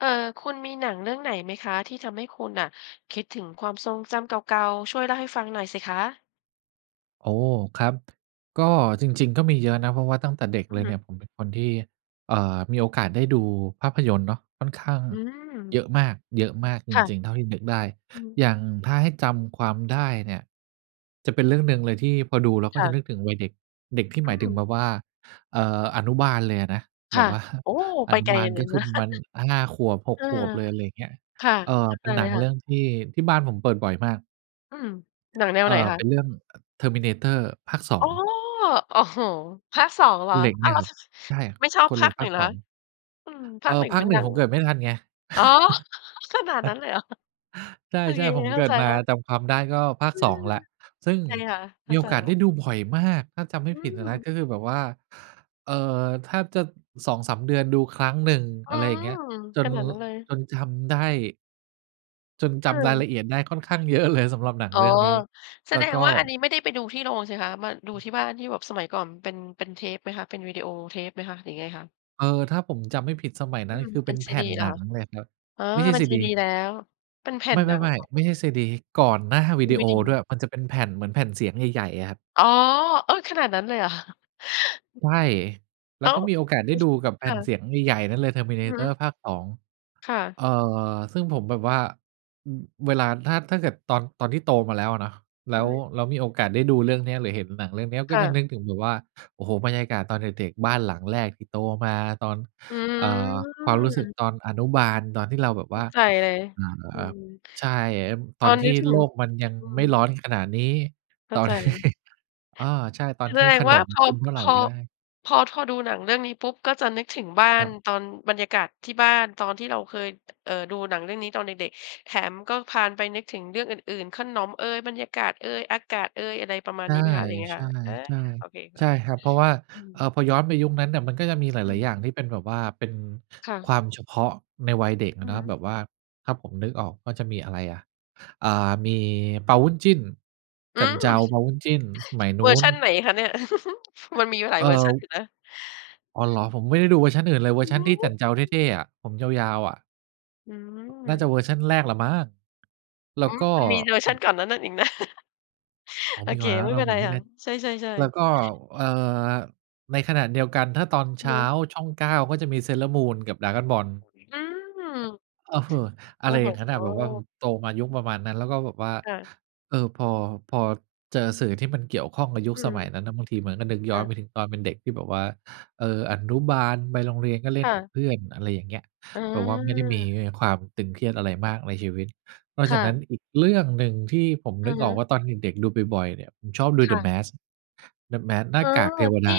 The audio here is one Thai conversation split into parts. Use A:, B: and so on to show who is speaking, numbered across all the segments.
A: เออ คุณมีหนังเรื่องไหนไหมคะ ที่ทำให้คุณน่ะคิดถึงความทรงจำเก่า ๆ ช่วยเล่าให้ฟังหน่อยสิคะ?
B: โอ้ ครับ ด ก็จริง ๆ ก็มีเยอะนะ เพราะว่าตั้งแต่เด็ก
A: อื
B: เ
A: อ
B: ลย
A: ฮ
B: เ
A: ึ
B: นี่ยผมเป็นคนที่ เอ่อ มีโอกาสได้ดูภาพยนตร์เนาะค่อนข้าง
A: อื
B: เย
A: ม
B: อะมาก เยอะมากจ
A: ค่ะ
B: ริง ๆ เท่าที่นึกได้
A: อืม
B: อย่างถ้าให้จำความได้เนี่ยจะเป็นเรื่องหนึ่งเลยที่พอดูเราก
A: ค
B: ็
A: ่
B: จะ
A: ะ
B: นึกถึงวัยเด็ก เด็กที่
A: อ
B: หม
A: ื
B: ายถึง
A: ม
B: แบบว่า เอ่อ อนุบาลเลยอะนะ
A: ค
B: แบ
A: ่ะ
B: บ ว่า
A: โอ้
B: อ
A: ไป
B: นุ
A: ไกล
B: บาล
A: เล
B: ก็
A: ย น
B: ค
A: น
B: ือ
A: ะ
B: ประมาณ 5 ขวบ ห
A: เ
B: ก
A: ออ
B: ขวบเลย อะไรอย่างเงี้ย
A: ค่ะ
B: เอ่อ
A: เข้า
B: เ
A: ใ
B: ป
A: จ
B: ็นห
A: เ
B: น
A: ล
B: ั
A: ย
B: ง
A: ค่
B: เรื
A: ะ
B: ่องที่ ที่บ้านผมเปิดบ่อยมาก
A: อืม หนังแนว
B: เอ่
A: ไ
B: อ
A: หนค
B: เ
A: ะ?
B: ป็นเรื่อง อ "Terminator" ภาค สอ
A: อ๋อ
B: ง
A: โอ้โฮ ภาค 2 เหร
B: ค
A: อ
B: นเหล็ก
A: อ
B: เ
A: ้
B: นี
A: า
B: ่
A: ว
B: ย
A: ล
B: ครับ
A: ช ช
B: ใช่
A: ไม่ชอบ
B: คนเ
A: ภ
B: ห
A: า
B: ล็ก
A: ค ห
B: ภ
A: นึ
B: า
A: ่ง
B: ค
A: เหร
B: ส
A: อค
B: อ
A: ะ
B: ง
A: อืม ภ
B: เอ
A: า
B: ่อ
A: ค 1
B: ภา
A: มั
B: ค
A: น
B: หนึ
A: ด
B: ่
A: ั
B: ง
A: ง
B: ผมเกิดไม่ทันไง
A: อ๋อ ขนาดนั้นเลย เหรอ?
B: ใ
A: โอ
B: ช
A: เค
B: ่ ๆ ผม
A: เข
B: เ
A: ้
B: ก
A: า
B: ิ
A: ใ
B: ด
A: จ
B: มา
A: แล้ว
B: จำความได้ก็ภาค
A: อื
B: 2
A: ม
B: แล้ว ซึ่ง
A: ใช่ค่ะ เข
B: ม
A: ้
B: ี
A: า
B: โอ
A: ใจ
B: กาส
A: แล
B: ไ
A: ้
B: ด้
A: ว
B: ดูบ่อยมาก ถ้าจำไม
A: อ
B: ่
A: ื
B: ผิดอะนะ
A: ม
B: ก็คือแบบว่า เอ่อ แทบจะ 2-3 เดือนดูครั้งหนึ่ง
A: อื
B: อะไรอย่างเ
A: ม
B: งี้ย จ
A: ข
B: น
A: นาด
B: ล
A: นั้นเลย
B: จนจำได้ จน
A: เ
B: จำราย
A: อ
B: ล
A: อ
B: ะเอียดได้ค่อนข้าง เยอะ เลยสำหรับหนัง
A: อ๋อ
B: เรื่องนี้
A: แส
B: แล้
A: ด
B: ว
A: ง
B: ก็
A: ว่าอันนี้ไม่ได้ไปดูที่โรงสิคะ มาดู
B: อือ
A: ที่บ้าน ที่แบบสมัยก่อน ม เป็น เป็นเทปไหมคะ เป็นวีดีโอเทปไหมคะ หรือยังไงคะ?
B: เออ ถ้าผมจำไม่ผิดสมัยน
A: อื
B: ั้นก
A: ม
B: ็คือ
A: เป
B: เป
A: ็
B: ็
A: น
B: น
A: ซ
B: แผ
A: ีด
B: ่
A: ี
B: น
A: เห
B: ห
A: รอ
B: นั
A: ค
B: ง
A: ะ?
B: เลยครับ
A: อ๋อ
B: ไม่ใช่
A: เป็น
B: ซี
A: ซี
B: ดี
A: ดีแล้ว เป็นแผ่
B: ไม
A: นหนังเ
B: ่
A: หรอ?
B: ๆ ๆ ไม่ใช่ซีดี ก่อนหน้าวิ
A: ดี
B: ดี
A: ว
B: โอ
A: ีด
B: ด้
A: ี
B: วย มันจะเป็นแผ่นเหมือนแผ่นเสียงใหญ่ ๆ อะครับ
A: อ๋อ เออ ขนาดนั้นเลยเหรอ คะ?
B: ใช่ แล
A: อ
B: ้
A: ้
B: ว
A: า
B: ก็
A: ว
B: มีโอกาสได
A: อ
B: ้ดูกับแ
A: ค
B: ผ่
A: ่
B: นเส
A: ะ
B: ียงใหญ่ ๆ นั้นเลย
A: อือฮ
B: Terminator
A: ึ
B: ภาค 2
A: ค่ะ
B: เอ่อ ซึ่งผมแบบว่า อ เวลาถ้า ถ้าเกิดตอน ตอนที่โตมาแล้วอะเนาะ แล
A: อ
B: ้
A: ื
B: ว
A: ม
B: แล้วมีโอกาสได้ดูเรื่องนี้ หรือเห็นหนังเรื่องนี้
A: ค
B: ก็
A: ่
B: จะ
A: ะ
B: นึกถึงแบบว่า โอ้โฮ บรรยากาศตอนเด็ก ๆ บ้านหลังแรกที่โตมา ตอน
A: อื
B: เอ่อ ความรู้สึก
A: ม
B: ตอนอนุบาล ตอนที่เราแบบ
A: เข
B: ว่
A: ้า
B: า
A: ใจเลย
B: เอ่
A: อื
B: อ
A: ม
B: ใช่ ต
A: ต
B: อน
A: อน
B: ท
A: นี
B: ี่
A: ้ถึ
B: โ
A: ง
B: ลกมันยัง
A: อื
B: ไม่
A: ม
B: ร้อนขนาดนี้
A: เข้
B: ต
A: า
B: อ
A: ใ
B: น
A: จ
B: ที่ อา ใช่ ตอ
A: แ
B: น
A: ส
B: ท
A: ด
B: ี่
A: ง
B: ข
A: ว
B: น
A: ่า
B: ม
A: พอ
B: กินเมื่อไ
A: พ
B: ร
A: อ
B: ก็ได้
A: พอ ทอ ดูหนังเรื่องนี้ปุ๊บ ก็จะนึกถึงบ้า
B: คร
A: น
B: ับ
A: ตอนบรรยากาศที่บ้าน ตอนที่เราเคย เอ่อ ดูหนังเรื่องนี้ตอนเด็ก ๆ แถมก็พาลไปนึกถึงเรื่องอื่น ๆ ขนมเอย บรรยากาศเอย อากาศเอย อะไรประมาณ
B: ใช
A: น
B: ่
A: ี้ไหมคะ หรือยังไงคะ? เออ
B: ๆ
A: โอเคค
B: ๆ ใช
A: ่ะ
B: ่ครับ เพราะว่า
A: อื
B: เอ่
A: ม
B: อ พอย้อนไปยุคนั้นเนี่ย มันก็จะมีหล
A: อื
B: าย
A: ม
B: ๆ อย่างที่เป็นแบบว่า เป็น
A: ค่
B: ค
A: ะ
B: วามเฉพาะในวัยเด็กอ
A: อื
B: ะเ
A: อ
B: นา
A: ฮ
B: ะ แ
A: ึ
B: บบว่า ถ้าผมนึกออกก็จะมีอะไรอะ อา มีเปาบุ้นจิ้น
A: อื
B: จั่นเจา เ
A: ม
B: ปาบุ้นจิ้น สมัยน
A: เ
B: ู
A: ว
B: ้
A: อร์ช
B: น
A: ันไหนคะเนี่ย? มันมีอยู่หลา
B: เ
A: ย
B: อ่
A: เวอร์ชันอ
B: อ
A: ยู่นะ
B: อ๋อ เหรอ
A: อื
B: ผมไม
A: ม
B: ่ได้ดูเวอร์ชันอื่นเลย เวอ
A: อื
B: ร
A: อ
B: ์ชั
A: ฮ
B: น
A: ึ
B: ที่จั่นเจา
A: อ
B: เ
A: ือ
B: ท่ ๆ อะ ผมยาว ๆ อะ
A: อื
B: น่า
A: ม
B: จะเวอร์ชันแรกแหละมั้ง แล้
A: ห
B: ว
A: ื
B: ก
A: อ
B: ็
A: มันมีเวอร์
B: อ
A: ช
B: ื
A: ัน
B: อ
A: ก่อนนะ นั้นอีกนะ
B: อ๋อ
A: โอ
B: มี
A: เ
B: ก
A: ค
B: ่อนหน้านั
A: ไ
B: ้
A: ม
B: น
A: ่
B: แล้
A: เป
B: ว
A: ็
B: เหร
A: น
B: อ? ผ
A: ไร
B: มไม่
A: ค่
B: แน
A: ะ
B: ่
A: ใช่
B: แล้ว
A: ๆ ๆ
B: ก็ เอ่อ ในขณะเดียวกัน ถ้าตอนเช
A: อือ
B: ้
A: ฮ
B: า
A: ึ
B: ช่อง 9 ก็จะมี Sailor Moon กับ Dragon Ball
A: อืม
B: อือฮึ อ
A: โ
B: ะ
A: อ
B: ไ
A: ้
B: ร
A: โ
B: อย่างงั้น
A: ฮ
B: น่ะ แบบว่า อืม โตมายุคประมาณนั้น แล้วก็แบบว่า
A: ค่ะ
B: เอ่อ พอ พอเจอสื่อที่มันเกี่ยวข้องกับยุค
A: อื
B: ส
A: อฮ
B: ม
A: ึ
B: ัยนั้นน่ะ บางทีมันก็นึกย
A: ค
B: ้
A: ่
B: อน
A: ะ
B: ไปถึงตอนเป็นเด็กที่แบบว่า เออ อนุบาลไปโรงเรียน ก็เล
A: ค
B: ่น
A: ่
B: กั
A: ะ
B: บเพื่อน อะไรอย่างเงี้ย
A: อ
B: แบบว่าไม่ได้มี
A: า
B: ความตึงเครียดอะไรมากในชีวิต นอก
A: ค
B: จา
A: ่
B: กนั้น
A: ะ
B: อีกเรื่องหนึ่งที่ผม
A: อ
B: น
A: ะ
B: ึก
A: ฮ
B: ออ
A: ะ
B: กว่าตอนเด็ก ๆ ดูบ่อย ๆ เนี่ย ผมชอบดู
A: ค
B: The
A: ่ะ
B: Mask The Mask หน
A: เ
B: ้
A: อ
B: า
A: อ
B: กากเทว
A: ท
B: ด
A: ี่
B: า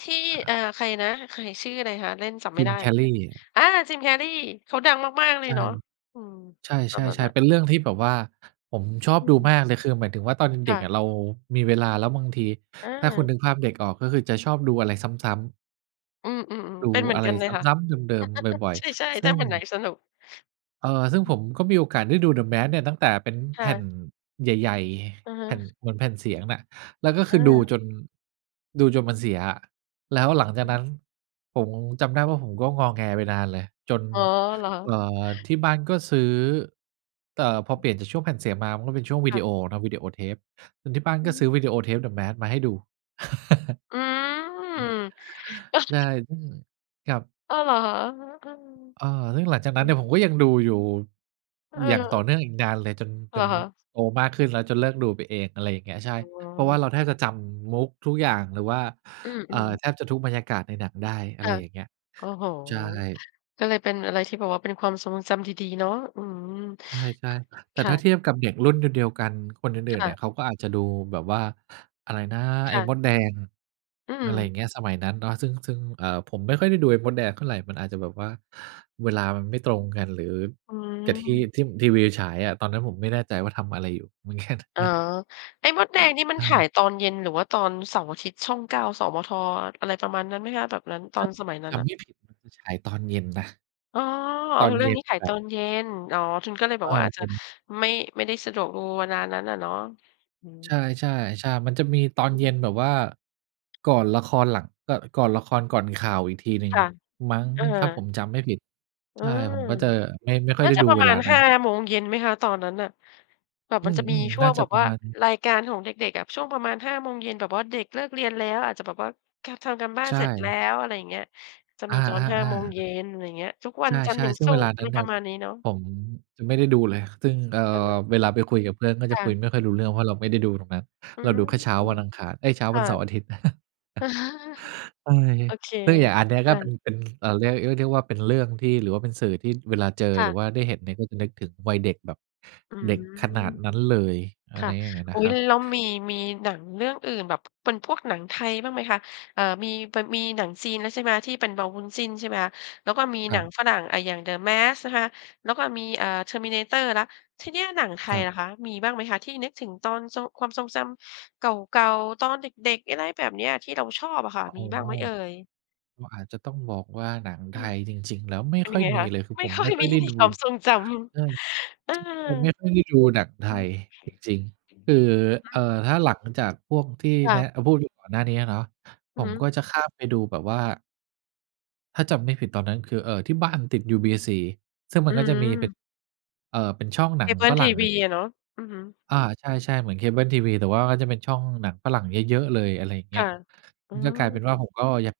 A: ที่
B: อ่า
A: อา ใครนะ? ใคร ชื่ออะไรคะ? เล่น จำไม่ได้
B: Jim
A: เหมือนกัน
B: Carrey
A: อา! Jim Carrey เขาดังมาก ๆ เล
B: ใ
A: ย
B: ช่
A: เนาะ อืม
B: ใช
A: ตอนนั้น
B: ่
A: น่
B: ๆ
A: ะ
B: ๆ เป็นเรื่องที่แบบว่าผมชอบ
A: อื
B: ดู
A: ม
B: มากเลย คือหมายถึงว่า ตอน
A: ค
B: เด็
A: ่
B: กอ
A: ะ
B: ะเรามีเวลา แล้วบางที
A: อ
B: ถ้าคุณ
A: า
B: นึกภาพเด็กออกก็คือจะชอบดูอะไรซ้ำ ๆ
A: อืม ๆ
B: ด
A: ๆ เ
B: ู
A: ป็นเหมือ
B: อ
A: น
B: ะไร
A: กันเล
B: ซ
A: ยค่ะ
B: ้ำ ๆ เดิม ๆ บ่อย
A: ใช่
B: ๆ ซ
A: ๆ ถ
B: ึ
A: ้า
B: ่ง
A: วันไหนสนุก
B: เอ่อ ซึ่ง
A: อื
B: ผ
A: อ
B: มก็มีโอกาสได้ดู The Mask เนี่ย ตั้งแต่เป็น
A: ค
B: แ
A: ่
B: ผ่น
A: ะ
B: ใหญ่
A: อือฮ
B: ๆ
A: ึ
B: แผ่น เหมือนแผ่นเสียงน่ะ แล้วก็คือดู
A: เออ
B: จน ดูจนมันเสียอะ แล้วหลังจา
A: อื
B: ก
A: อ
B: น
A: ฮ
B: ั้น
A: ึ
B: ผง จำได้ว่า ผมก็งอแงไปนานเลย จน
A: อ๋อ เหรอ?
B: เอ่อ ที่บ้านก็ซื้อ เอ่
A: อื
B: อ
A: อ
B: พ
A: อ
B: อ
A: ื
B: เป
A: ม
B: ลี่ยนจากช่วงแผ่นเสียงมา มันก็เป็นช่วงว
A: ค
B: ิ
A: ่
B: ด
A: ะ
B: ีโอเนาะ วีดีโอเทป อือ ที่บ้าน
A: อื
B: ก
A: อ
B: ็
A: ฮ
B: ซ
A: ึ
B: ื้อวีดีโอเทป The Mask มาให้ดู
A: อืม
B: อือ ใช่
A: แล้ว
B: อืม ครับ
A: อ้าว เหรอค่ะ? อือฮึ
B: เออ ซึ่ง หลังจาก
A: อืม อ
B: น
A: ื
B: ั้นเนี่
A: อ
B: ย ผมก็ยังดูอยู่
A: เ
B: อย่างต
A: ออ
B: ่อเนื่องอีกนานเลยจน จ
A: เหร
B: น
A: อคะ?
B: โตมากขึ้นแล้ว จนเลิกดูไปเอง อะไรอย่างเงี้ย ใช่
A: อือ ว้า
B: เพราะว่
A: ว
B: าเราแทบจะจำมุกทุกอย่าง หรือว่า
A: อื
B: เอ่
A: อ
B: อ
A: ๆ
B: แทบจะทุกบรรยากาศในหนังได้ อ
A: ค
B: ะไ
A: ่
B: ร
A: ะ
B: อย่างเงี้ย
A: โอ้โฮ
B: ใช่
A: ก็เลยเป็นอะไรที่แบบว่า เป็นความทรงจำดี ๆ เนาะ อืม
B: ใช่
A: ค่ะ
B: ๆ แต
A: ค
B: ่
A: ่
B: ถ้า
A: ะ
B: เทียบกับเด็กรุ่นเดียว เดียวกัน คนอ
A: ค
B: ื่น ๆ
A: ่
B: เนี่
A: ะ
B: ย เขาก็อาจจะดูแบบว่า อะไรนะ ไ
A: ค
B: อ้
A: ่ะ
B: มดแดง
A: อื
B: อะไรอย
A: ม
B: ่างเงี้ย สมัยนั้นเนาะ ซึ่ง ซึ่ง เอ่อ ผมไม่ค่อยได้ดูไอ้มดแดงเท่าไร มันอาจจะแบบว่า เวลามันไม่ตรงกัน หรือ
A: อื
B: กับที่
A: ม
B: ที่ทีวีอะฉายอะ ตอนนั้นผมไม่แน่ใจว่าทำอะไรอยู่ มันแค่
A: อ
B: ค
A: ๋อ
B: รับ
A: ไอ้มดแดง นี่มัน
B: อ
A: ถ
B: า
A: าย ตอนเย็น หรือว่าตอนเสาร์อาทิตย์ ช่อง 9 อสมท. อะไรประมาณนั้นไหมคะ แบบนั้น ตอ
B: ถ้า
A: นสมัยนั้
B: จ
A: นน่
B: ำ
A: ะ?
B: ไม่ผิดมันฉายตอนเย็นนะ
A: อ้อ
B: ตอน
A: เรื่
B: เย
A: อง
B: ็
A: นี
B: น
A: ้ฉาย
B: แบ
A: ต
B: บ
A: อนเย็น อ๋อ คุณก็เลยแบ
B: เอ
A: บ
B: ่อ
A: อาจจ
B: ผ
A: ะ
B: ม
A: ไม่ ไม่ได้สะดวกดูเวลานั้นน่ะเนาะ อืม
B: ใช่ ๆ ใช่ มันจะมีตอน
A: อือ
B: เ
A: ฮ
B: ย็น
A: ึ
B: แบบว่า ก่อนละคร หลัง ก ก่อนละครก่อนข่าวอีกทีหนึ่
A: ค
B: ง
A: ่ะ
B: มั้ง
A: เอ
B: นี่ถ้าผ
A: อ
B: มจำไม่ผิด
A: เ
B: ใ
A: อ
B: ช
A: อ
B: ่ ผมก็จะไม่ ไม่ค่อ
A: น
B: ย
A: ่
B: ไ
A: า
B: ด้
A: จะ
B: ดู
A: ประ
B: เว
A: มา
B: ลา
A: ณ
B: น
A: ห
B: ั้
A: ้
B: น
A: า โมงเย็นไหมคะ? ตอนนั้นน่ะ แบบ
B: อื
A: มันจะมี
B: ม
A: ช
B: ๆ
A: ่
B: น
A: ว
B: ่า
A: ง
B: จ
A: แบ
B: ะ
A: บ
B: ปร
A: ว
B: ะ
A: ่า
B: มาณนั้น
A: รายการของเด็ก ๆ อะ ช่วงประมาณ 5 โมงเย็น แบบว่าเด็กเลิกเรียนแล้ว อาจจะแบบว่า ค่ะ ทำการบ้า
B: ใ
A: น
B: ช
A: เสร็จแล้
B: ่
A: ว อะไรอย่างเงี้ย จะ
B: อ
A: มี
B: า
A: ตอน 5 โมง
B: ๆ ๆ
A: เย็น อะไรอย่างเงี้ย ทุกวั
B: ใ
A: นจันท
B: ช
A: ร์
B: ่
A: ถึง
B: ๆ ซึ่
A: ศ
B: ง
A: ุ
B: เวล
A: ก
B: า
A: ร์
B: นั
A: ม
B: ้
A: ี
B: น
A: ป
B: น
A: ร
B: ่
A: ะ
B: ะ
A: มาณนี้เนาะ
B: ผมจะไม่ได้ดูเลย ซึ่ง เอ่
A: อะฮ
B: อ
A: ะ
B: เวลาไปคุยกับเพื่อน ก็
A: ค
B: จะ
A: ่
B: คุย
A: ะ
B: ไม่ค่อยรู้เรื่อง เพราะเราไม่ได้ดูตรงนั้น
A: อื
B: เรา
A: ม
B: ดูแค่เช้าวันอังคาร เอ๊ย เช้า
A: ค
B: วั
A: ่ะ
B: นเสาร์อาทิตย์ ก็เลย
A: โอเค
B: ก็อย่างอันนี้
A: อ
B: ก็เป
A: า
B: ็น เป็น เอ่อ เรียก เรียกได้ว่าเป็นเรื่องที่ หรือว่าเป็นสื่อที่เวลาเจอ
A: ค่
B: หรือ
A: ะ
B: ว่าได้เห็นเนี่ย ก็จะนึกถึงวัยเด็กแบบ
A: อื
B: เ
A: ม
B: ด็กขนาดนั้นเลย อ
A: ค
B: ะไ
A: ่ะ
B: รอย่างงั้นน
A: อุ๊
B: ะ
A: ย
B: ครั
A: ล
B: บ
A: แล้วมี มีหนังเรื่องอื่นแบบเป็นพวกหนังไทยบ้างไหมคะ? เอ่อ มี ป มีหนังจีนนั้น ใช่ไหม ที่เป็นเปาบุ้นจิ้น ใช่ไหมคะ แล้วก็มี
B: ค
A: ห
B: ร
A: น
B: ั
A: ัง
B: บ
A: ฝรั่ง อะ อย่าง The Mask นะคะ แล้วก็มี อ่า Terminator แล้ว ทีนี้อะหนังไท
B: ค
A: ย
B: รับ
A: ล่ะคะ มีบ้างไหมคะ ที่นึกถึงตอนทรง ความทรงจำเก่า ๆ ตอนเด็ก ๆ อะไรแบบเนี้ย ที่เราชอบอะค่ะ
B: อ๋
A: มี
B: อ
A: บ้างไหมเอ่ย?
B: ก็อาจจะต้องบอกว่าหนัง
A: อ
B: ไท
A: ืม
B: ยจริง ๆ แล้วไม่
A: เป็น
B: ค
A: ย
B: ่
A: ั
B: อ
A: ง
B: ย
A: ไง
B: มี
A: คะ?
B: เลย คือ
A: ไม่
B: ผม
A: ค่อ
B: ไม
A: ย
B: ่ค่
A: ม
B: อ
A: ี
B: ยได้ดู
A: ความทรงจ
B: ใช่
A: ำ เออ
B: จ ผมไม่ค่อยได้ดูหนังไท
A: อือ
B: ย
A: ฮึ
B: จริง ๆ คือ เอ่อ
A: [unintelligible]
B: ถ้าหลังจากพวกที่
A: ค่
B: แนะ
A: ะ
B: เออ พูดถึงก่อนหน้าเนี้ยอะเนาะ ผ
A: อือฮ
B: ม
A: ึ
B: ก็จะข้ามไปดูแบบว่า ถ้าจำไม่ผิดตอนนั้นคือ เอ่อ ที่บ้านติดยูบีซีซึ่งมั
A: อื
B: นก็จะมีเป็
A: ม
B: น เอ่อ เป็นช่องหน
A: เ
B: ั
A: ค
B: ง
A: เบิ
B: ฝ
A: ลท
B: รั
A: ี
B: ่ง
A: ว
B: ไง
A: ีอะเนาะ อือฮึ
B: อา ใช่ ๆ เหมือนเคเบิ้ลทีวี แต่ว่าก็จะเป็นช่องหนังฝรั่งเยอะ ๆ เลย อะไรอย่าง
A: ค
B: เงี้
A: ่
B: ย
A: ะ อื
B: อ ก็กลายเป็นว่า
A: ม
B: ผมก็ยัง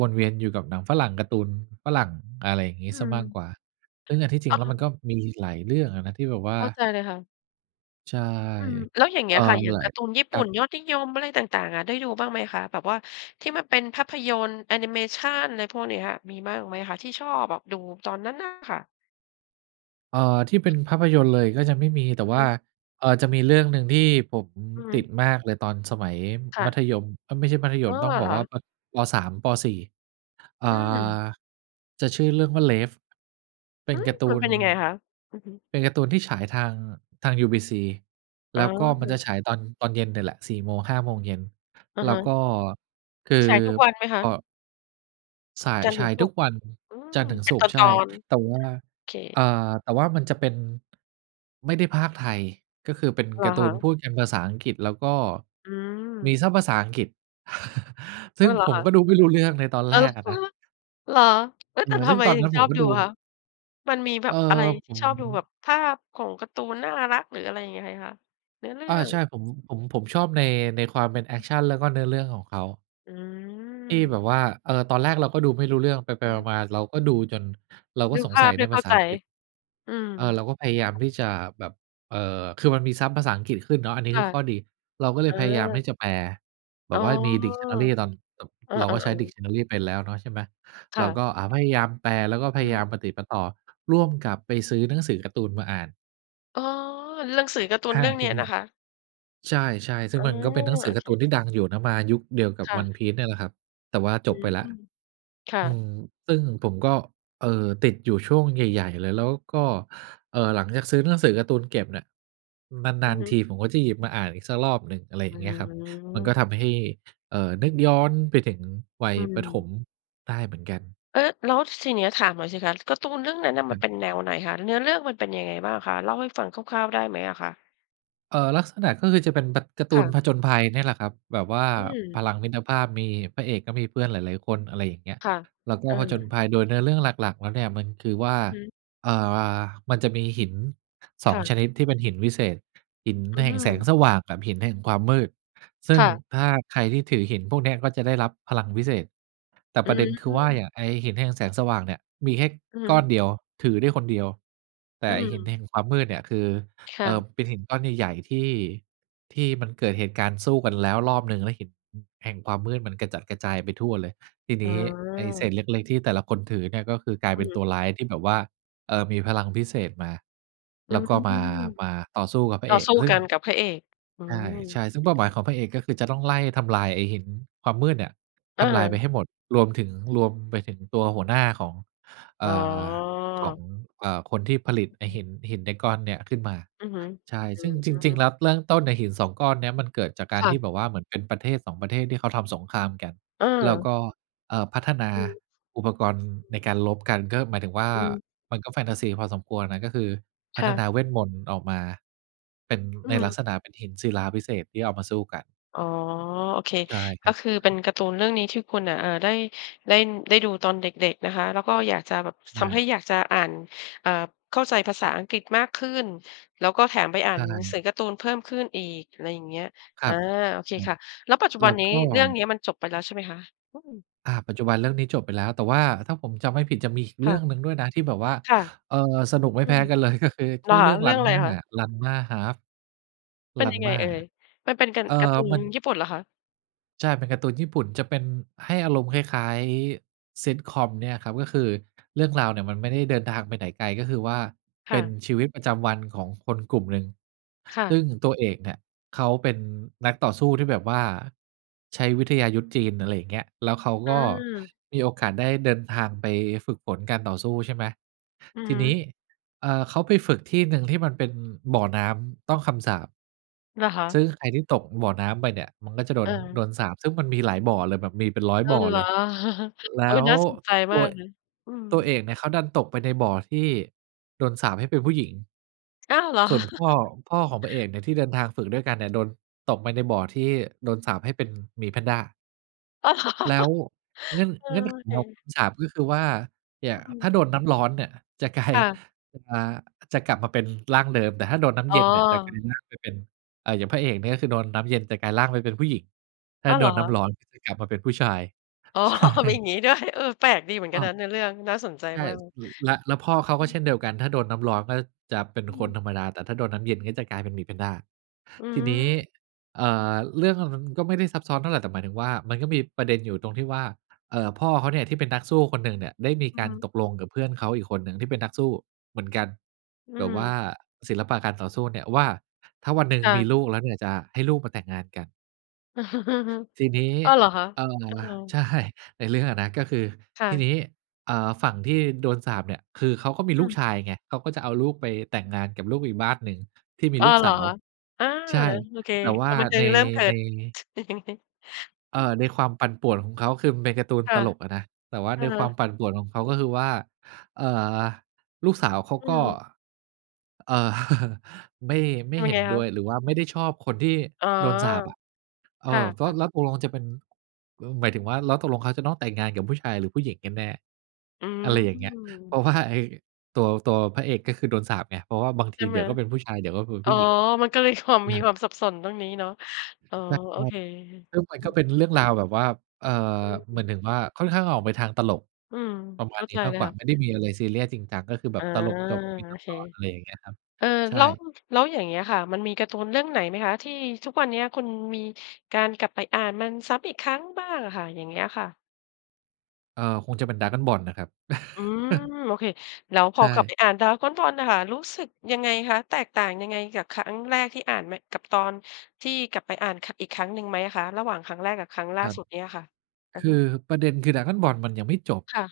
B: วนเวียนอยู่กับหนังฝรั่ง การ์ตูนฝรั่ง อะไรอย่างงี้
A: อื
B: เสีย
A: ม
B: มากกว่า ซึ่งอันที่จริ
A: อ
B: ง
A: า
B: แล้
A: ฮ
B: วมันก็มีอีกหลายเรื่องอะนะ ที่แบบว่
A: เข้า
B: า
A: ใจเลยค่ะ
B: ใช่
A: อืม แล้วอย่างเ
B: เ
A: ง
B: อ
A: ี้
B: ่อ
A: ยค่ะ อย่า
B: ห
A: ง
B: ลา
A: กา
B: ย
A: ร์ตูนญี่ป
B: ค
A: ุ
B: รั
A: ่น
B: บ
A: ยอดนิยม อะไรต่าง ๆ อะ ได้ดูบ้างไหมคะ แบบว่าที่มันเป็นภาพยนตร์ แอนิเมชัน ไรพวกเนี้ย มีบ้างไหมอะคะ ที่ชอบแบบดูตอนนั้นน่ะค่ะ?
B: เอ่อ ที่เป็นภาพยนตร์เลยก็จะไม่มี แต่
A: อือ
B: ว
A: ฮ
B: ่
A: ึ
B: า เออ จะมีเรื่องหนึ่งที่ผม
A: อือฮ
B: ต
A: ึ
B: ิดมากเลยตอนสมัย
A: ค่
B: มั
A: ะ
B: ธยม เอ๊ย ไม่ใช่มัธย
A: อ้อ
B: ม ต้อง
A: เ
B: บ
A: ห
B: อ
A: ร
B: ก
A: อค
B: ว่า
A: ะ?
B: ป ป.3 ป.4 เอ่
A: อ
B: อ
A: ืม
B: จะชื่อเรื่องว่า Rave เป็
A: อื
B: น
A: ม
B: การ์ต
A: ม
B: ู
A: ันเ
B: น
A: ป็นยังไงคะ? อือฮึ
B: เป็นการ์ตูนที่ฉายทาง ทางยูบีซี
A: อ
B: แ
A: ๋
B: ล้วก็มันจ
A: อ
B: ะฉายตอน ตอนเย็นเนี่ยแหละ 4-5 โมงเย็น
A: อะ
B: แล
A: ฮ
B: ้ว
A: ะ
B: ก็ คือ
A: ฉายทุกวันไหมค
B: พ
A: ะ?
B: อ ส่าย
A: จันทร์
B: ฉ
A: ถึ
B: า
A: ง
B: ย
A: ศุ
B: ทุ
A: ก
B: ก
A: ร์
B: วัน
A: อื
B: จั
A: ม
B: นทร์ถึง
A: เป
B: ศ
A: ็น
B: ุ
A: ต
B: กร
A: อ
B: ์ ใช่
A: น
B: แต่ว่า
A: ๆ เค
B: เอ่อ แต่ว่ามันจะเป็น ไม่ได้พากย์ไทย ก็คือเป็น
A: เหร
B: ก
A: อ
B: าร์ต
A: ค
B: ู
A: ะ?
B: นพูดกันภาษาอังกฤษ แล้วก็
A: อื
B: มี
A: ม
B: ซับภาษาอังกฤษ ซ
A: เอ
B: ึ
A: อ
B: ่ง
A: เหรอ
B: ผม
A: คะ?
B: ก็ดูไม่รู้เรื่องในตอน
A: เออ
B: แรกอะนะ
A: เหรอ? เอ๊ย
B: อ่
A: แต่
B: า
A: ท
B: ซึ่
A: ำ
B: ง
A: ไม
B: ตอน
A: ถึ
B: นั้
A: ง
B: น
A: ช
B: ผ
A: อ
B: ม
A: บ
B: ก็
A: ดู
B: ดู
A: อะคะ? มันมีแบ
B: เออ
A: บอะไร
B: ผ
A: ที่
B: ม
A: ชอบดู แบบภาพของการ์ตูนน่ารัก หรืออะไรยังไงคะ? เนื้อเรื่
B: อา
A: อ
B: ใช
A: ง
B: ่ ผม ผม ผมชอบใน ในความเป็นแอกชันแล้วก็เนื้อเรื่องของเขา
A: อื
B: ที่
A: ม
B: แบบว่า เออ ตอนแรกเราก็ดูไม่รู้เรื่อง ไป
A: อือฮึ
B: ๆ มา ๆ เราก็ดูจน เราก
A: ด
B: ็
A: ู
B: ส
A: ภ
B: ง
A: า
B: สั
A: พ
B: ย
A: ไ
B: ใ
A: ม
B: น
A: ่เ
B: ภ
A: ข้
B: า
A: า
B: ษา
A: ใจ
B: อังกฤษ
A: อืม
B: เออ เราก็พยายาม
A: ค่ะ
B: ที่จะแบบ เอ่อ คือมันมีซับภาษาอังกฤษขึ้นเนาะ อันนี้
A: ค่
B: คื
A: ะ
B: อข้อดี เราก็เล
A: อ
B: ยพยายามท
A: า
B: ี่จะแปล แบ
A: อ๋อ
B: บว่ามี Dictionary ตอน ต
A: เอ
B: เราก
A: อ
B: ็ใช้
A: ๆ ๆ
B: Dictionary เป็นแล้วเนาะ ใช่ไหม
A: ค
B: เ
A: ่
B: รา
A: ะ
B: ก็ อ่า พยายามแปล แล้วก็พ
A: อื
B: ยายาม
A: ม
B: ปะติดปะต่อ ร่วมกับไปซื้อหนังสือการ์ตูนมาอ่าน
A: อ๋อ หนังสือ การ์ตูน
B: ห้
A: เ
B: า
A: รื่อง
B: เ
A: เ
B: ท
A: นี้
B: ค
A: ย
B: กะ
A: น
B: หน
A: ะ
B: ิก
A: คะ
B: ใช่ ๆ ซึ
A: อ
B: ่ง
A: า
B: มันก็เป็นหนังสื
A: โอ
B: อกา
A: เ
B: ร์ตู
A: ค
B: นที่ดังอยู่นะ มายุคเดียวกับ
A: ค่ะ
B: ONE PIECE เนี่ยแหละครับ แต่ว่า
A: อ
B: จ
A: ื
B: บไป
A: ม
B: แล้ว
A: ค่
B: อื
A: ะ
B: ม ซึ่งผมก็ เอ่อ ติดอยู่ช่วงใหญ่ ๆ เลย แล้วก็ เอ่อ หลังจากซื้อหนังสือการ์ตูนเก็บเนี่ย น
A: อ
B: า
A: ือ
B: น
A: ฮ
B: ๆ ท
A: ึ
B: ีผมก็จะหยิบมาอ่านอีกสักรอบหนึ่ง อะไรอ
A: อ
B: ย่
A: ื้
B: า
A: อ
B: งเงี
A: ฮ
B: ้
A: ื
B: ยครับ มัน
A: อ
B: ก็ทำให้ เอ่อ นึกย้อนไปถึงวั
A: อ
B: ย
A: ื
B: ประถ
A: ม
B: มได้เหมือนกัน
A: เออ แล้วทีเนี้ยถามหน่อยสิคะ การ์ตูนเรื่องนั้นน่ะ
B: ค
A: มั
B: รั
A: น
B: บ
A: เป็นแนวไหนคะ เนื้อเรื่องมันเป็นยังไงบ้างคะ เล่าให้ฟังคร่าว ๆ ได้ไหมอะคะ?
B: เอ่อ ลักษณะก็คือจะเป็นแบบ การ์ต
A: ค
B: ู
A: ่
B: น
A: ะ
B: ผจญภัย เนี่ยแหละครับ แบบว่า
A: อืม
B: พลังมิตรภาพ มี พระเอกก็มีเพื่อนหลาย ๆ คน อะไรอย่างเงี้ย
A: ค่ะ
B: แล้วก
A: เ
B: ็
A: อ
B: ผจญ
A: อ
B: ภัย โดยเนื้อเรื่องหลัก ๆ แล้วเนี่ย มันคือว่า
A: อือฮึ
B: เอ่อ มันจะมีหิน สอ
A: ค่
B: ง
A: ะ
B: ชนิดที่เป็นหินวิเศษ หิน
A: อื
B: แห่งแสง
A: ม
B: สว่างแบบหินแห่งความมืด ซึ
A: ค
B: ่ง
A: ่ะ
B: ถ้าใครที่ถือหินพวกเนี้ย ก็จะได้รับพลังวิเศษ แต่
A: อื
B: ประเด็นคือว่า อ
A: ม
B: ย่างไอ้หินแห่งแสงสว่างเนี่ย มีแค่
A: อือฮึ
B: ก้อนเดียว ถือได้คนเดียว แต
A: อ
B: ่
A: ื
B: ไอ้หิน
A: ม
B: แห่งความมืดเนี่ย คือ
A: ค
B: เ
A: ่
B: อ่
A: ะ
B: อ เป็นหินก้อนใหญ่ ๆ ที่ ที่มันเกิดเหตุการณ์สู้กันแล้วรอบหนึ่ง แล้วหิน อ แห่งความมืดมันกระจัดกระจายไปทั่วเลย ที
A: อ
B: น
A: ๋อ
B: ี้ไอ้เศษเล็ก ๆ ที่แต่ละคนถือเนี่ย ก็คือกลาย
A: อ
B: เป็
A: ื
B: นต
A: ม
B: ัวร้ายที่แบบว่า เออ มีพลังพิเศษมา
A: อื
B: แล้ว
A: ม
B: ก็มา มาต่อสู้กับพร
A: ต
B: ะ
A: ่
B: เ
A: อ
B: อก
A: สู้
B: อ ซึ่
A: ก
B: ง
A: ันกับพระเอก อื
B: ใช่
A: ม
B: ใช่ ซึ่งเป้าหมายของพระเอก ก็คือ จะต้องไล่ทำลายไอ้หินความมืดเนี่ย
A: อ
B: ทำลายไป
A: า
B: ให้หมด รวมถึง รวมไปถึงตัวหัวหน้าของ เอ
A: อ๋
B: ่อ ของ
A: อ
B: เอ่อ คนที่ผลิตไอ
A: อ
B: ้
A: ือฮึ
B: หิน หินได้ก้อนเนี่ยขึ้นมา
A: อือฮึ
B: ใช่
A: อื
B: ซึ่งจริง
A: อ
B: ๆ แล้ว เริ่ม ต้นน่ะหิน 2 ก้อนเนี่ย มันเกิดจากกา
A: ค
B: ร
A: ่
B: ที
A: ะ
B: ่แบบว่าเหมือนเป็นประเทศ 2 ประเทศ ที่เขาทำสงครามกัน แล้ว
A: เออ
B: ก็ เอ่อ พัฒนา
A: อือฮึ
B: อุปกรณ์ น ในการรบกัน ก็หมายถึงว่า
A: อืม
B: มันก็แฟนทาซีพอสมควรน่ะ ก็คือพ
A: ค
B: ัฒ
A: ่ะ
B: นาเวทมนตร์ออกมา เป็น
A: อื
B: ในลัก
A: ม
B: ษณะเป็นหินศิลาวิเศษที่เอามาสู้กัน
A: อ๋อ โอเค
B: ใช่ ค
A: ก
B: ร
A: ็
B: ับ
A: คือเป็นการ์ตูนเรื่องนี้ที่คุณน่ะ อ่า ได้ เล่น ได้ดูตอนเด็ก ๆ นะคะ แล้วก็อยากจะแบบ
B: ใช
A: ทำให
B: ่
A: ้อยากจะอ่าน อ่า เข้าใจภาษาอังกฤษมากขึ้น แล้วก็แถมไปอ่า
B: ใช
A: นหนังส
B: ่
A: ือการ์ตูนเพิ่มขึ้นอีก อะไรเงี้ย
B: คร
A: อา
B: ับ
A: โอเค
B: ครั
A: ค
B: บ
A: ่ะ แล้วปัจจุบ
B: แ
A: ั
B: ล
A: น
B: ้ว
A: นี้
B: ก็
A: เรื่องเนี้ยมันจบไปแล้วใช่ไหมคะ? อือ
B: อ่า ปัจจุบันเรื่องนี้จบไปแล้ว แต่ว่าถ้าผมจำไม่ผิดจะมีอีก
A: ค
B: เรื
A: ่
B: ่
A: ะ
B: องหนึ่งด้วยนะที่แบบว่า
A: ค่ะ
B: เอ่อ สนุกไม่
A: อื
B: แพ้
A: ม
B: กัน เลย ก็คือ
A: เห
B: ช
A: รอ
B: ื่อ
A: ค
B: เร
A: ะ
B: ื่อง
A: เรื่องอะไร
B: RANMA
A: คะ?
B: RANMA ½
A: เป็นยังไง
B: RANMA
A: เอ่ย มันเป็นกัน
B: เอ่อ
A: การ์ตูน
B: มัน
A: ญี่ปุ่นเหรอคะ?
B: ใช่ เป็นการ์ตูนญี่ปุ่นจะเป็น ให้อารมณ์คล้าย ๆ ซิตคอมเนี่ยครับ ก็คือเรื่องราวเนี่ยมันไม่ได้เดินทางไปไหนไกล ก็คือว่า
A: ค
B: เป
A: ่
B: ็น
A: ะ
B: ชีวิตประจำวันของคนกลุ่มหนึ่ง
A: ค่
B: ซ
A: ะ
B: ึ่งตัวเอกเนี่ย เขาเป็นนักต่อสู้ที่แบบว่าใช้วิทยายุทธจีน อะไรอย่างเงี้ย แล้วเขา
A: อ
B: ก็
A: ืม
B: มีโอกาสได้เดินทางไปฝึกฝนการต่อสู้ ใช่ไหม
A: อือ
B: ท
A: ฮ
B: ีนี้
A: ึ
B: เอ่อ เขาไปฝึกที่หนึ่งที่มันเป็นบ่อน้ำต้องคำสาป
A: เหรอค่
B: ซ
A: ะ
B: ึ่งใครที่ตกบ่อน้ำไปเนี่ย มันก็จะโด
A: เ
B: น โด
A: ออ
B: นสาปซึ่งมันมีหลายบ่อเลย แบบมีเป็นร้อย
A: อ้อ
B: บ่อ
A: เหร
B: เล
A: อ
B: ย แล
A: เอ๊
B: ้
A: ย
B: ว
A: น่าสนใจ
B: ต
A: มา
B: ว
A: ก
B: ย
A: เลย อืม
B: ตัวเอกเนี่ย เขาดันตกไปในบ่อที่ โดนสาปให้เป็นผู้หญิง ส
A: อ้าว เหรอ
B: ่วนพ่อ พ่อของพระเอกเนี่ย ที่เดินทางฝึกด้วยกันเนี่ย โดน ตกไปในบ่อที่ โดนสาปให้เป็นหมีแพนด้า
A: อ้าว เหรอ
B: แล้ว เง
A: เออ
B: ื
A: โ
B: ่
A: อ
B: อน
A: เ
B: เงื่อนไขของค
A: ค
B: ำสาป ก็คือว่า เนี่ย
A: อื
B: ถ้าโ
A: ม
B: ดนน้ำร้อนเนี่ย จะกลา
A: ค
B: ย
A: ่ะ
B: อ่า จะกลับมาเป็นร่างเดิม แต่ถ้าโดนน้ำ
A: อ๋
B: เย็นเนี่ยจะกลาย
A: อ
B: ร่างไปเป็น อ่า อย่างพระเอกเนี่ย ก็คือ โดนน้ำเย็นจะกลายร่างไปเป็นผู้หญิง ถ้า
A: อ๋อ
B: โ
A: เ
B: ด
A: หรอ
B: นน
A: ค
B: ้
A: ะ
B: ำร้อนจะกลับมาเป็นผู้ชาย
A: อ๋อ
B: ใช
A: มีอย
B: ่
A: ่างงี้ด้วย เออ แปลกดีเหมือนกั
B: อ
A: นน
B: ับ
A: ะในเรื่อง น่าสนใจ
B: ใช่
A: มาก
B: พ ล แล้วพ่อเขา
A: อื
B: ก็เ
A: ม
B: ช่นเดียวกัน ถ้าโดนน้ำร้อนก็จะเป็น
A: อื
B: คน
A: ม
B: ธรรมดา แต่ถ้าโดนน้ำเย็นก็จะกลายเป็นหมีแพนด้า
A: อื
B: ทีนี้
A: ม
B: เอ่อ เรื่องอะมันก็ไม่ได้ซับซ้อนเท่าไร แต่หมายถึงว่า มันก็มีประเด็นอยู่ตรงที่ว่า เอ่อ พ่อเขาเนี่ย ที่เป็นนักสู้คนหนึ่งเนี่ย ได้มี
A: อื
B: ก
A: อ
B: า
A: ฮ
B: ร
A: ึ
B: ตกลงกับเพื่อนเขาอีกคนหนึ่งที่เป็นนักสู้เหมือนกัน
A: อื
B: แบบว่
A: ม
B: าศิลปะการต่อสู้เนี่ยว่า ถ้าวันหนึ่ง
A: ค่
B: มี
A: ะ
B: ลูกแล้วเนี่ย จะให้ลูกมาแต่งงานกัน ทีนี้
A: อ้าว เหรอคะ?
B: เอ่อ
A: อ้าว
B: ใช่ ในเรื่องอะนะ ก็คือ
A: ค่
B: ทีน
A: ะ
B: ี้ เอ่อ ฝั่งที่โดนสาปเนี่ย คือเขาก็มี
A: อ
B: ลู
A: ื
B: ก
A: ม
B: ชายไง เขาก็จะเอาลูกไปแต่งงานกับลูกอีกบ้านหนึ่งที่มี
A: อ้อ
B: ลูก
A: เหร
B: ส
A: อ
B: าว
A: คะ? อา
B: ใช่
A: โอเค
B: แต่ว
A: ค
B: ่
A: ว
B: า
A: ามบันเทิ
B: ใน
A: งเริ่มเกิ
B: ใน
A: ด
B: เ
A: อ
B: อ่
A: ือ
B: อ ในความปั่นป่วนของเขา คือมันเป็นการ์ตูน
A: ค่
B: ต
A: ะ
B: ลกอะนะ แต่ว่า
A: เอ
B: ในความ
A: อ
B: ปั่นป่วนของเขาก็คือว่า เอ่อ ลูกสาวเขา
A: อื
B: ก็
A: ม
B: เอ่อ ไม่ ไม่
A: ทำ
B: เ
A: ยั
B: ห็
A: งไ
B: น
A: งค
B: ด้
A: ะ?
B: วย หรือว่าไม่ได้ชอบคนที่
A: อ๋อ
B: โดนสาปอะ เอ
A: ค่
B: อ แล้ว
A: ะ ๆ
B: แล้วตกลงจะเป็น เออ หมายถึงว่า แล้วตกลงเขาจะต้องแต่งงานกับผู้ชายหรือผู้หญิงกันแน่
A: อื
B: อะไรอย่างเงี้ย เพร
A: ม
B: าะว่า ไอ้ตัว ตัวพระเอกก็คือโดนสาปไง เพราะว่าบาง
A: ใ
B: ท
A: ช
B: ี
A: ่
B: เ
A: ไ
B: ดี
A: หม?
B: ๋ยวก็เป็นผู้ชาย เดี๋ยวก็คือ
A: อ
B: ผ
A: ๋อ
B: ู้หญิง
A: มันก็เลย ความ
B: แ
A: ม
B: ล
A: ี
B: ้ว
A: ความสับสนตรงนี้เนาะ อ๋อ
B: แล้ว
A: โ
B: พ
A: อ
B: อ
A: เค
B: ซึ่งมั
A: อ
B: น
A: ื
B: ก็
A: ม
B: เป็นเรื่องราวแบบว่า เอ่อ
A: อ
B: เหม
A: ื
B: ือ
A: ม
B: นถึงว่าค่อนข้างออกไปทางตลก
A: อืม
B: ประม
A: เข
B: า
A: ้
B: ณ
A: า
B: น
A: ใ
B: ี
A: จ
B: ้ม
A: เ
B: า
A: ล
B: ก
A: ย
B: กว
A: ค
B: ่า
A: ่ะ
B: ไม่ได้มีอะไรซีเรียสจริงจัง ก็คือแบ
A: อา
B: บตลกจบเป็น
A: โอ
B: ต
A: เค
B: อน ๆ อะไรอย่างเงี้ยครับ
A: เออ
B: ใช
A: แ
B: ่
A: ล้ว แล้วอย่างเงี้ยค่ะ มันมีการ์ตูนเรื่องไหนไหมคะ? ที่ทุกวันเนี้ยคุณมีการกลับไปอ่านมันซ้ำอีกครั้งบ้างอะค่ะ อย่างเงี้ยค่ะ?
B: เออ คงจะเป็น Dragon Ball นะครับ
A: อืม โอเค แล้วพ
B: ใช
A: อกลับไป
B: ่
A: อ่าน Dragon Ball น่ะค่ะ รู้สึกยังไงคะ? แตกต่างยังไงกับครั้งแรกที่อ่าน ม กับตอนที่กลับไปอ่านครั้ง อีกครั้งหนึ่งไหมอะคะ? ระหว่างครั้งแรกกับครั้งล่
B: ค
A: า
B: รั
A: ส
B: บ
A: ุดเนี้ยอะค่ะ อื
B: ค
A: อฮ
B: ื
A: ึ
B: อประเด็น คือ Dragon Ball มันยังไม่จบ
A: ค่ะ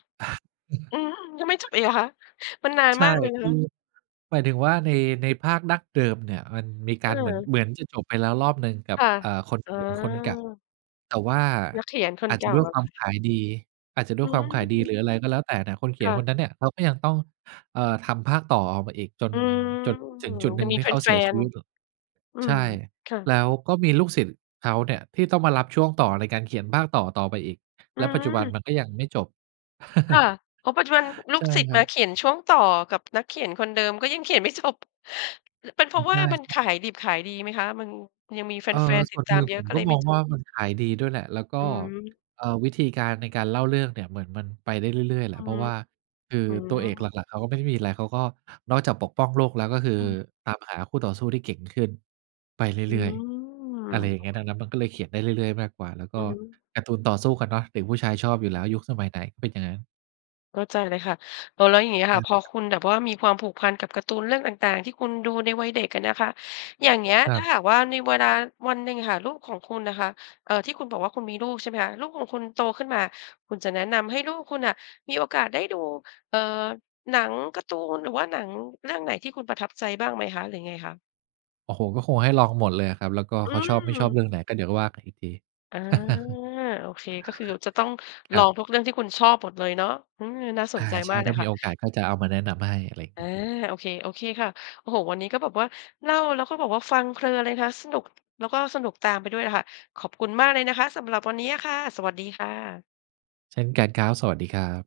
A: อืม ยังไม่จบอีกเหรอคะ มันนาน
B: ใช่
A: มากเลยน
B: ค
A: ะ
B: ื
A: ค
B: อ
A: ะ
B: หมายถึงว่าใน ในภาคดั้งเดิมเนี่ย มันมีการเหมือน
A: เออ
B: เหมือนจะจบไปแล้วรอบหนึ่งกั
A: ค
B: บ
A: ่ะ
B: เอ่อ คน
A: อ๋
B: เข
A: อ
B: ียนคนเก่า แต่ว่า
A: นักเขียนค
B: อ
A: น
B: าจ
A: เ
B: จะ
A: ก่า
B: ด้วย
A: อ
B: ค
A: ะ
B: วา
A: ค
B: ม
A: ่ะ
B: ขายดี อาจจะด้
A: อ
B: ว
A: ื
B: ยความขายดี
A: ม
B: หรืออะไรก็แล้วแต่เนี่ย คนเขี
A: ค
B: ย
A: ่
B: นค
A: ะ
B: นนั้นเนี่ย เขาก็ยังต้อง เอ่อ ทำภาคต่อออกมาอีกจน
A: อืม
B: จนถึงจุดหน
A: ย
B: ึ
A: ั
B: ่ง
A: งมี
B: ที่
A: แ
B: เขาเ
A: ฟ
B: สียชี
A: น
B: วิต ล
A: ๆ อื
B: ใช
A: ม
B: ่
A: ค่ะ
B: แล้วก็มีลูกศิษย์เขาเนี่ย ที่ต้องมารับช่วงต่อในการเขียนภาคต่อต่อไปอีก
A: อ
B: แ
A: ื
B: ล้วปัจจุบัน
A: ม
B: มันก็ยังไม่จบ
A: ค่ะ อ๋อ ปัจจุบันล
B: ใ
A: ู
B: ช
A: ก
B: ่
A: ศิษย
B: ค
A: ์
B: ร
A: ม
B: ั
A: า
B: บ
A: เขียนช่วงต่อกับนักเขียนคนเดิม ก็ยังเขียน ไม่จบ เป็นเพ
B: อื
A: ราะ
B: ม
A: ว
B: ใ
A: ่ามัน
B: ช
A: ข
B: ่
A: า
B: ๆ
A: ยดิบขายดีไหมคะ? มันยังมีแ
B: เออ
A: ฟน ๆ
B: ส
A: ติ
B: ่
A: ด
B: วน
A: ต
B: ห
A: า
B: นึ
A: ม
B: ่ง
A: เยอ
B: ผ
A: ะ
B: ม
A: ก็
B: ก
A: เล
B: ็
A: ยไ
B: ม
A: ม่
B: อง
A: จ
B: ว
A: บ
B: ่ามันขายดีด้วยแหละ แล้วก็
A: อืม
B: เอ่อ วิธีการในการเล่าเรื่องเนี่ยเหมือนมันไปได้เรื่อย ๆ แห
A: อื
B: ละ
A: อ
B: เพ
A: ฮ
B: รา
A: ึ
B: ะว่าคือ
A: อื
B: ตัวเอกหล
A: ม
B: ัก ๆ เขาก็ไม่ได้มีอะไร เขาก็นอกจากปกป้องโลกแล้ว ก็คือ
A: อือฮึ
B: ตามหาคู่ต่อสู้ที่เก่งขึ้นไปเ
A: อื
B: รื่อย
A: ม
B: ๆ อะไรอย่
A: โ
B: า
A: อ
B: งเงี้
A: เ
B: ย ดังนั
A: ค
B: ้นมันก็เลยเขียนได้เรื่อย ๆ มากกว่า แล้วก
A: อ
B: ็
A: ือฮึ
B: การ์ตูนต่อสู้กันเนาะ เด็กผู้ชายชอบ
A: อ
B: อ
A: ื
B: ยู่แล
A: ม
B: ้ว ยุคสมัยไหนก็เป็นอย่างงั้น
A: เข้าใจเลยค่ะ เออ แล้วอย่างงี้
B: ใ
A: ค
B: ช
A: ่
B: ่
A: ะ พอ
B: ครับ
A: คุณแบบว่ามีความผูกพันกับการ์ตูนเรื่องต่าง ๆ ที่คุณดูในวัยเด็กอะนะคะ อย่างเงี้ย
B: คร
A: ถ้
B: ั
A: า
B: บ
A: หากว่าในเวลาวันหนึ่งค่ะ ลูกของคุณนะคะ เอ่อ ที่คุณบอกว่าคุณมีลูก ใช่ไหมคะ ลูกของคุณโตขึ้นมา คุณจะแนะนำให้ลูกคุณน่ะมีโอกาสได้ดู เอ่อ หนัง การ์ตูน หรือว่าหนังเรื่องไหนที่คุณประทับใจบ้างไหมคะ? หรือยังไงคะ?
B: โอ้โฮ ก็คงให้ลองหมดเลยอะครับ แล้วก็
A: อื
B: เขาชอบไม่ชอบ
A: ม
B: เรื่องไหนก็เดี๋ยวว่ากันอีกที
A: อา โอเค ก็คือจะต้อง
B: ค
A: ล
B: ร
A: อ
B: ับ
A: งทุกเรื่องที่คุณชอบหมดเลยเนาะ อืม น่าส
B: อ
A: น
B: า
A: ใจ
B: ใช
A: มา
B: ่
A: กเล
B: ถ้
A: ย
B: าม
A: ค
B: ี
A: ่ะ
B: โอกาสก็จะเอามาแนะนำให้ อะไรอย่าง
A: อ
B: เง
A: า
B: ี้ย
A: โอเค โอเคค่ะ โอ้โฮ วันนี้ก็แบบว่า เล่าแล้วก็แบบว่าฟังเพลินเลยนะคะ สนุก แล้วก็สนุกตามไปด้วยค่ะ ขอบคุณมากเลยนะคะ สำหรับวันนี้อะค่ะ สวัสดีค่ะ
B: เช่นกันครับ สวัสดีครับ